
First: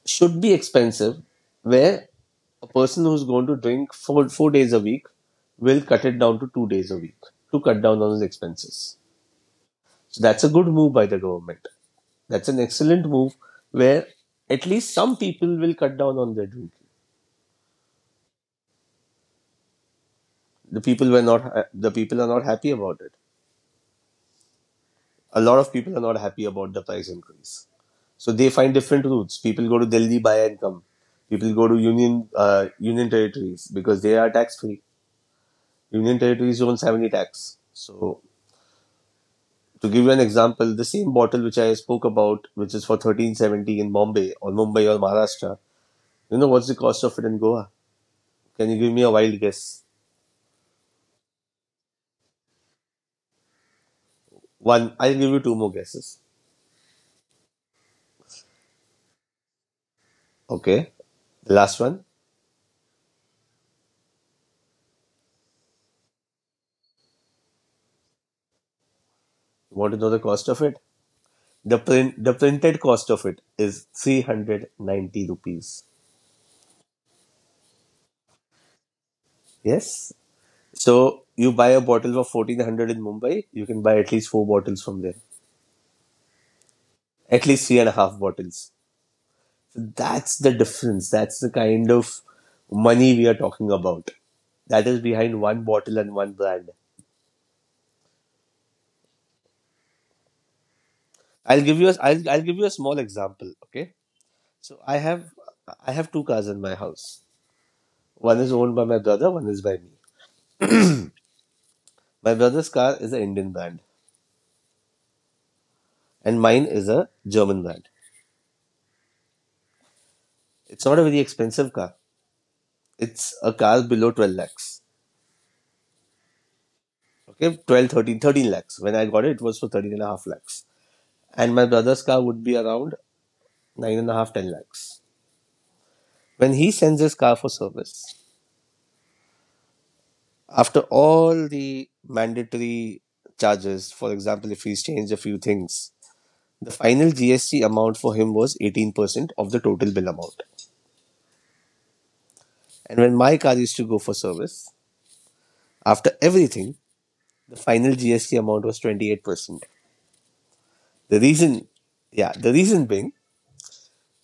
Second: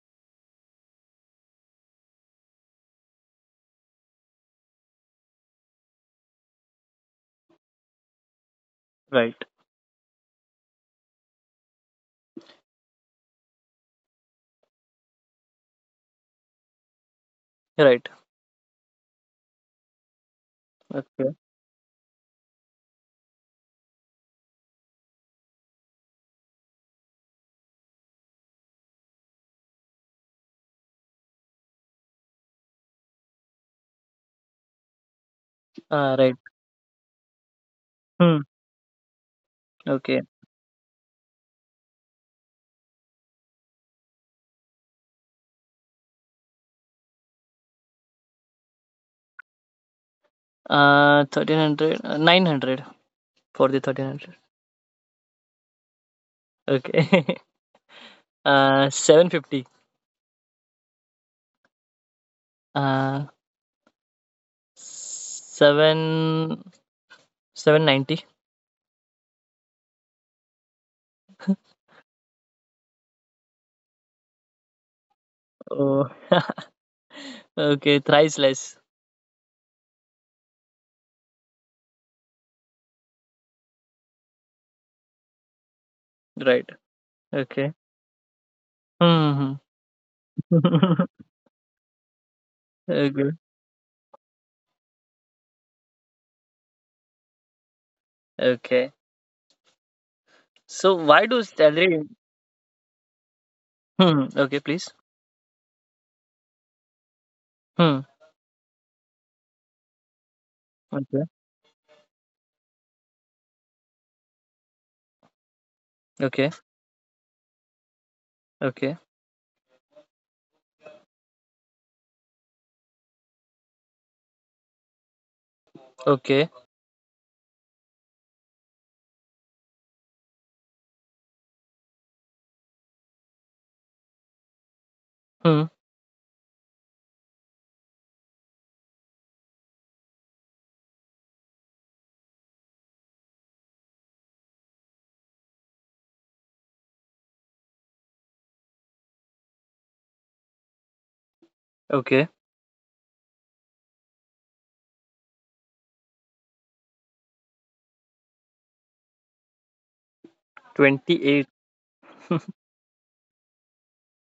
B: should be expensive, where a person who's going to drink four four days a week will cut it down to 2 days a week to cut down on his expenses.
A: right,
B: So that's a good move by the government. That's an excellent move where at least some people will cut down on their drinking.
A: right.
B: The people were
A: Okay.
B: not uh, the people are not happy about it. A lot of people are not happy about the price increase. So they find different routes. People go to Delhi buy and come. People go to union territories because they are tax free.
A: uh,
B: Union
A: right
B: territories don't have any tax. So
A: hmm.
B: to give you an
A: Okay.
B: example, the same bottle which I spoke about, which is for 1,370 in Bombay or Mumbai or Maharashtra, you know what's the cost of it in Goa? Can you give me a wild guess?
A: 1300. 900 for the 1300.
B: One, I'll give you two more guesses.
A: Okay. 750.
B: Okay, the last one.
A: uh 7 790.
B: You want to know the cost of it? The printed cost of it is 390 rupees.
A: Oh. Okay, thrice less.
B: Yes. So you buy a bottle for 1,400 in Mumbai, you can buy at least four bottles from there.
A: Right.
B: At least
A: Okay.
B: three and a half bottles.
A: Hmm.
B: So that's the difference. That's the kind of money we
A: Okay.
B: are talking about. That is behind one bottle and one brand.
A: Okay. So why do salary?
B: I'll give you a small example. Okay.
A: Hmm. Okay,
B: So
A: please.
B: I have two cars in my house.
A: Hmm.
B: One is owned by my brother, one is by me.
A: Okay.
B: My brother's car is an Indian brand, and
A: Okay.
B: mine is a German brand.
A: Okay.
B: It's not a very expensive car. It's a car below 12 lakhs.
A: Okay.
B: Okay, 12, 13, 13 lakhs. When I got it, it was for 13 and a half lakhs. And my brother's car would be around 9 and a half, 10 lakhs.
A: Hmm.
B: When he sends his car for service, after all the mandatory charges, for example, if he's changed a few things, the final GST amount for him was 18% of the total bill amount.
A: Okay.
B: And when my car used to go for service, after everything, the final GST amount was 28%. The
A: 28.
B: reason, yeah, the reason being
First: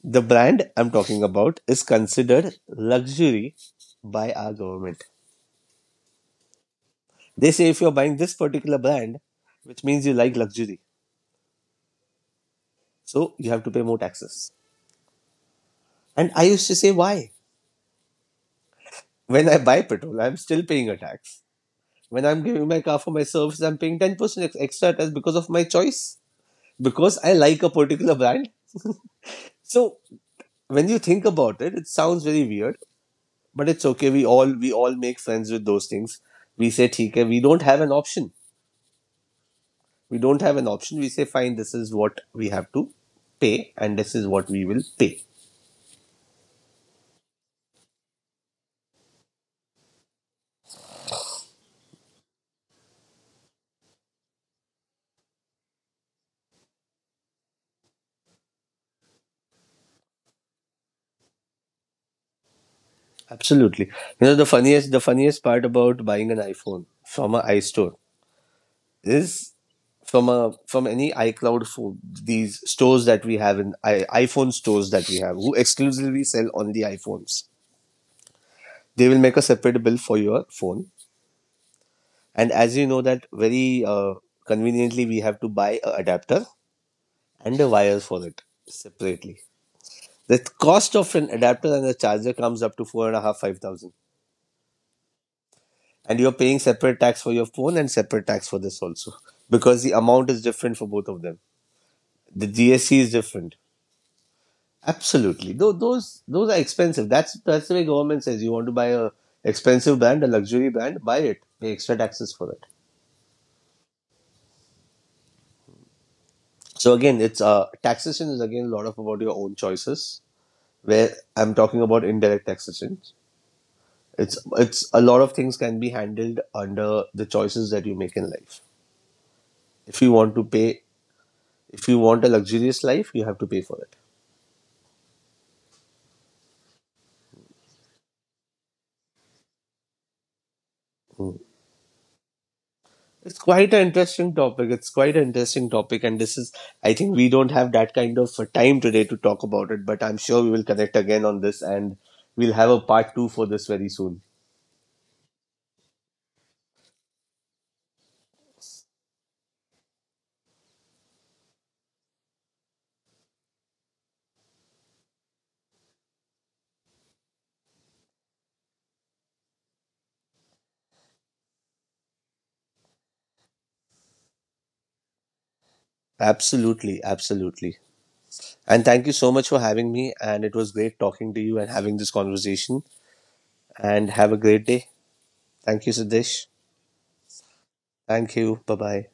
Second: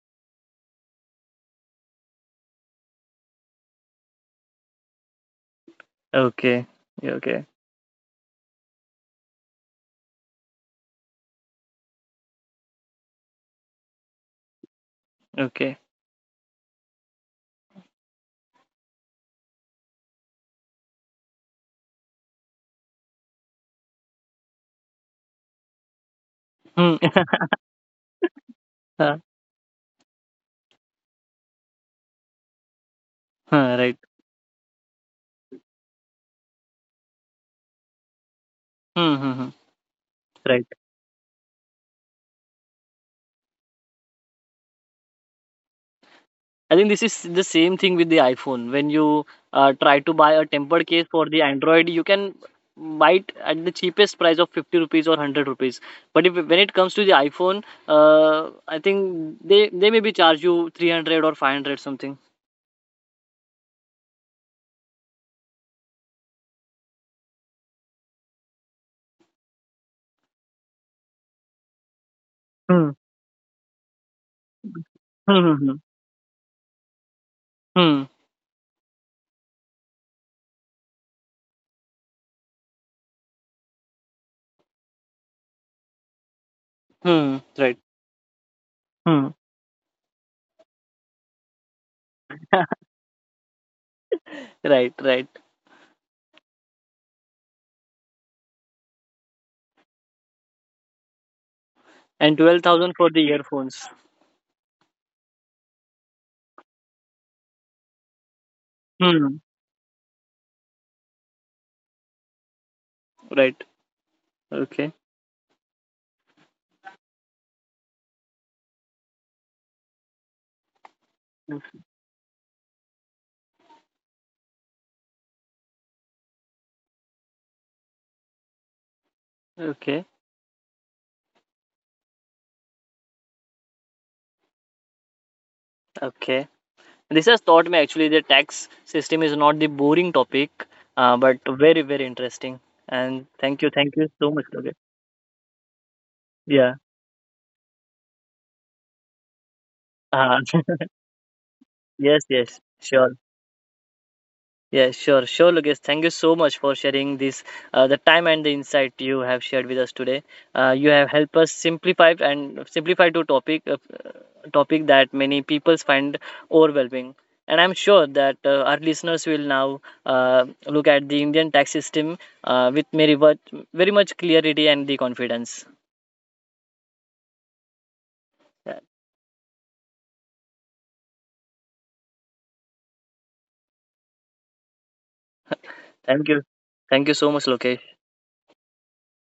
B: the brand I'm talking about is considered luxury by our government.
A: Okay. Yeah, okay.
B: They say if you're buying this particular brand, which means you like luxury, so you have to pay more taxes.
A: Okay.
B: And I used to say, why? When I buy petrol, I'm still paying a tax. When I'm giving my car for my service, I'm paying 10% extra tax because of my choice,
A: Hmm.
B: because I like a particular brand.
A: Huh,
B: So when you think about it, it sounds very weird, but
A: huh,
B: it's
A: right.
B: okay. We all make friends with those things. We say theek hai, we don't have an option.
A: Hmm. Hmm, hmm. Right.
B: We say fine, this is what we have to pay, and this is what we will pay.
A: I think this is the same thing with the iPhone. When you try to buy a tempered case for the Android, you can buy it at the cheapest price of 50 rupees or 100 rupees. But if when it comes to the iPhone, I think they maybe charge you 300 or 500 something.
B: Absolutely. You know, the funniest part about buying an iPhone from an iStore is from a from any iCloud for these
A: Hmm.
B: stores that we have iPhone stores that we have who
A: Hmm. Hmm.
B: exclusively sell only iPhones.
A: Hmm. Hmm.
B: They will make a separate bill for your phone. And as you know that very conveniently we have to buy a adapter
A: Hmm.
B: and a
A: Right.
B: wire for it
A: Hmm.
B: separately. The cost of an adapter and a charger comes up to four and a half, 5,000.
A: Right. Right.
B: And you're paying separate tax for your phone and separate tax for this also. Because the amount is different for both of them.
A: And
B: The
A: 12,000
B: GST
A: for
B: is
A: the
B: different.
A: earphones.
B: Absolutely. Though those are expensive. That's the way government says you want to buy a
A: Hmm.
B: expensive brand, a luxury brand, buy it. Pay extra taxes for it.
A: Right. Okay.
B: So again, it's taxation is again a lot of about your own choices where I'm talking about indirect taxation. It's a lot of things can be handled under the choices that you make in life. If
A: Okay.
B: you want to pay, if you want a luxurious life, you have to pay for it.
A: Okay. This has taught me actually the tax system is not the boring topic,
B: Mm.
A: but very, very interesting. And
B: It's quite an
A: thank you so
B: interesting
A: much,
B: topic.
A: Logan.
B: And this is
A: Yeah.
B: I think we don't have that kind of time today to talk about it. But I'm
A: Uh,
B: sure we will connect again on this, and
A: yes,
B: we'll
A: yes,
B: have a
A: sure.
B: part two for this very soon.
A: Yeah, sure, sure, Lucas. Thank you so much for sharing this, the time and the insight you have shared with us today. You have helped us simplify and simplify to topic that many people find overwhelming. And I'm sure that our listeners will now look at the Indian tax system with very much clarity and the confidence.
B: Absolutely, absolutely.
A: Yeah,
B: And thank you so much for having me. And it was great talking to you and having this conversation. And have a great day. Thank you,
A: Thank you.
B: Siddesh.
A: Thank you so much, Lokesh.
B: Thank you. Bye bye.